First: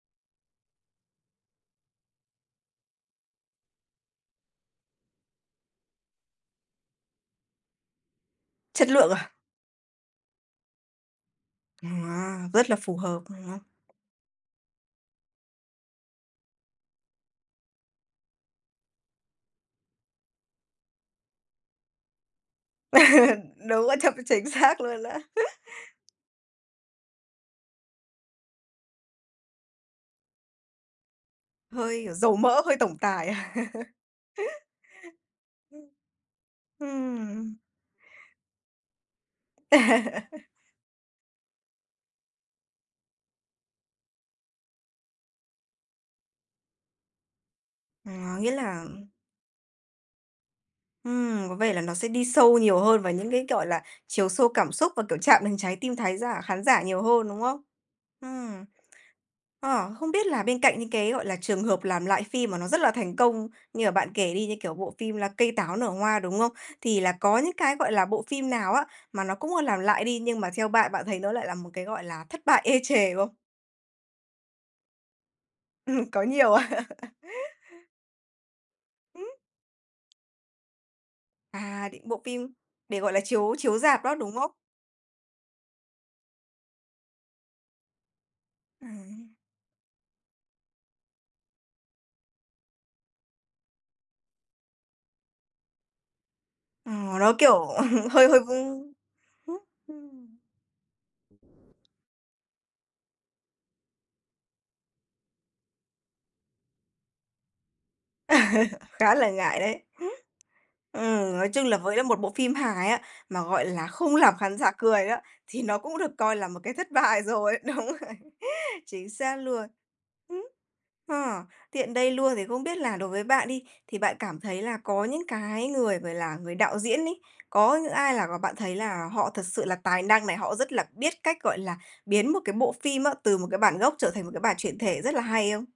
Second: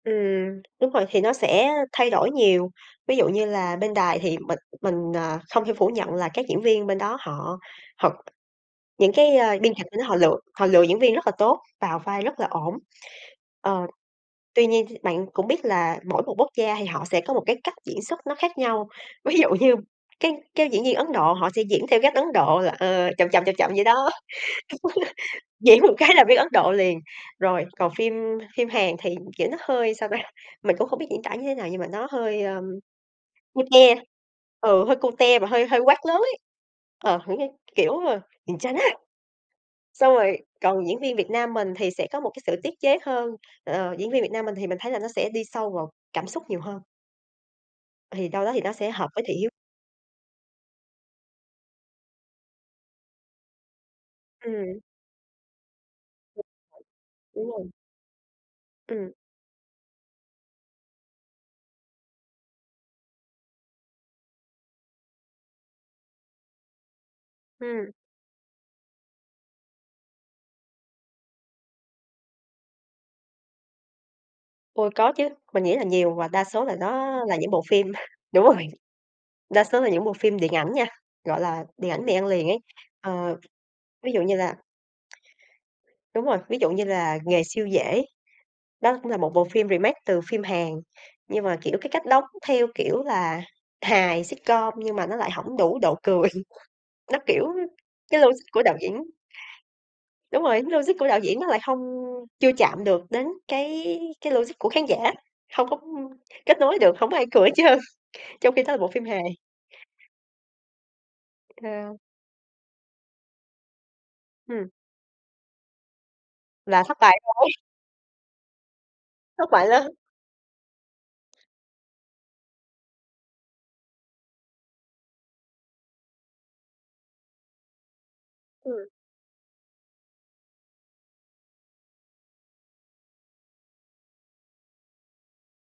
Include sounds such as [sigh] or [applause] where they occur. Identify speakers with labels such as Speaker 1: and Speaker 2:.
Speaker 1: Ừm, đúng rồi, thì nó sẽ thay đổi nhiều. Ví dụ như là bên Đài thì mình mình, à, không thể phủ nhận là các diễn viên bên đó họ họ
Speaker 2: Chất
Speaker 1: những
Speaker 2: lượng à?
Speaker 1: cái, ơ, biên kịch bên đó họ lựa họ lựa diễn viên rất là tốt, vào vai rất là
Speaker 2: À, rất
Speaker 1: ổn.
Speaker 2: là phù hợp [unintelligible]
Speaker 1: Ờ, tuy nhiên th bạn cũng biết là mỗi một quốc gia thì họ sẽ có một cái cách diễn xuất nó khác nhau. Ví dụ như các các diễn viên Ấn Độ họ sẽ diễn theo cách Ấn Độ là, ờ, chậm chậm, chậm
Speaker 2: [laughs]
Speaker 1: chậm vậy
Speaker 2: Đúng, à,
Speaker 1: đó,
Speaker 2: chậm
Speaker 1: [laughs]
Speaker 2: chính xác luôn á.
Speaker 1: diễn một cái là biết Ấn Độ liền. Rồi, còn phim phim Hàn thì, kiểu, nó hơi, sao ta, mình cũng hông biết diễn tả như thế nào, nhưng mà
Speaker 2: Hơi,
Speaker 1: nó
Speaker 2: kiểu, dầu
Speaker 1: hơi,
Speaker 2: mỡ,
Speaker 1: ờm,
Speaker 2: hơi tổng tài. [laughs]
Speaker 1: cute, ừ, hơi cute và hơi hơi
Speaker 2: Ừm.
Speaker 1: quát lớn ấy, ờ, thử đi,
Speaker 2: Ừm.
Speaker 1: kiểu, ờ: "gwenchana." Xong rồi
Speaker 2: [laughs]
Speaker 1: còn diễn viên Việt Nam mình thì sẽ có một cái sự tiết chế hơn, ờ, diễn viên Việt Nam mình thì mình thấy là nó sẽ đi sâu vào cảm xúc nhiều hơn
Speaker 2: Ờ,
Speaker 1: thì đâu đó
Speaker 2: nghĩa
Speaker 1: thì nó
Speaker 2: là
Speaker 1: sẽ hợp với thị hiếu.
Speaker 2: Ừm, có vẻ là nó sẽ đi sâu nhiều hơn vào những cái, gọi là, chiều sâu cảm
Speaker 1: Ừm.
Speaker 2: xúc và, kiểu, chạm đến trái tim thái giả
Speaker 1: [unintelligible]
Speaker 2: khán giả nhiều hơn, đúng
Speaker 1: Đúng
Speaker 2: không?
Speaker 1: rồi.
Speaker 2: Ừm.
Speaker 1: Ừm.
Speaker 2: ờ, không biết là bên cạnh những cái, gọi là, trường hợp làm lại phim mà nó rất là thành công như là bạn kể đi, như, kiểu, bộ phim là Cây Táo Nở Hoa, đúng không? Thì là có những cái,
Speaker 1: Ừm.
Speaker 2: gọi là, bộ phim nào á mà nó cũng, ơ, làm lại đi, nhưng mà theo bạn, bạn thấy nó lại là một cái, gọi là, thất bại ê chề không?
Speaker 1: Ồ, có chứ. Mình nghĩ là
Speaker 2: Ừm,
Speaker 1: nhiều,
Speaker 2: có
Speaker 1: và đa
Speaker 2: nhiều
Speaker 1: số
Speaker 2: à?
Speaker 1: là
Speaker 2: [laughs]
Speaker 1: nó là những bộ phim đúng rồi,
Speaker 2: Ừm.
Speaker 1: đa số là những bộ phim điện ảnh nha, gọi là,
Speaker 2: À,
Speaker 1: điện
Speaker 2: điện
Speaker 1: ảnh mì
Speaker 2: bộ
Speaker 1: ăn liền
Speaker 2: phim
Speaker 1: ấy.
Speaker 2: để, gọi là,
Speaker 1: Ờ,
Speaker 2: chiếu chiếu rạp
Speaker 1: ví
Speaker 2: đó,
Speaker 1: dụ
Speaker 2: đúng
Speaker 1: như
Speaker 2: không?
Speaker 1: là đúng rồi, ví dụ như là "Nghề Siêu Dễ." Đó cũng là một
Speaker 2: Ừm.
Speaker 1: bộ phim remake từ phim Hàn, nhưng mà, kiểu, cái cách đóng theo kiểu là hài sitcom, nhưng mà nó lại hổng đủ độ cười.
Speaker 2: Ờ,
Speaker 1: Nó,
Speaker 2: nó,
Speaker 1: kiểu
Speaker 2: kiểu, ờ,
Speaker 1: cái
Speaker 2: hơi hơi
Speaker 1: logic của đạo diễn Đúng rồi, cái logic của đạo diễn nó lại hông
Speaker 2: [unintelligible]
Speaker 1: chưa chạm được đến cái cái logic của khán giả. Hông có, ưm, kết nối được, hổng ai cười hết trơn, trong khi đó là bộ
Speaker 2: [laughs]
Speaker 1: phim
Speaker 2: Khá là
Speaker 1: hài.
Speaker 2: ngại đấy. Ừm, nói chung là
Speaker 1: Ờ.
Speaker 2: với là một bộ phim hài á, mà, gọi là, không làm khán
Speaker 1: Ừm.
Speaker 2: giả cười á, thì nó cũng được coi là một cái
Speaker 1: Là
Speaker 2: thất
Speaker 1: thất bại
Speaker 2: bại
Speaker 1: rồi.
Speaker 2: rồi, đúng rồi. Chính xác
Speaker 1: Thất bại
Speaker 2: luôn.
Speaker 1: lớn.
Speaker 2: Ơ, tiện đây luôn thì không biết là đối với bạn đi, thì bạn cảm thấy là có những cái người người là người đạo diễn ấy, có những ai là bạn thấy
Speaker 1: Ừm.
Speaker 2: là họ thật sự là tài năng này, họ rất là biết cách, gọi là, biến một cái bộ phim á, từ một cái bản gốc, trở thành một cái bản chuyển thể rất là hay không?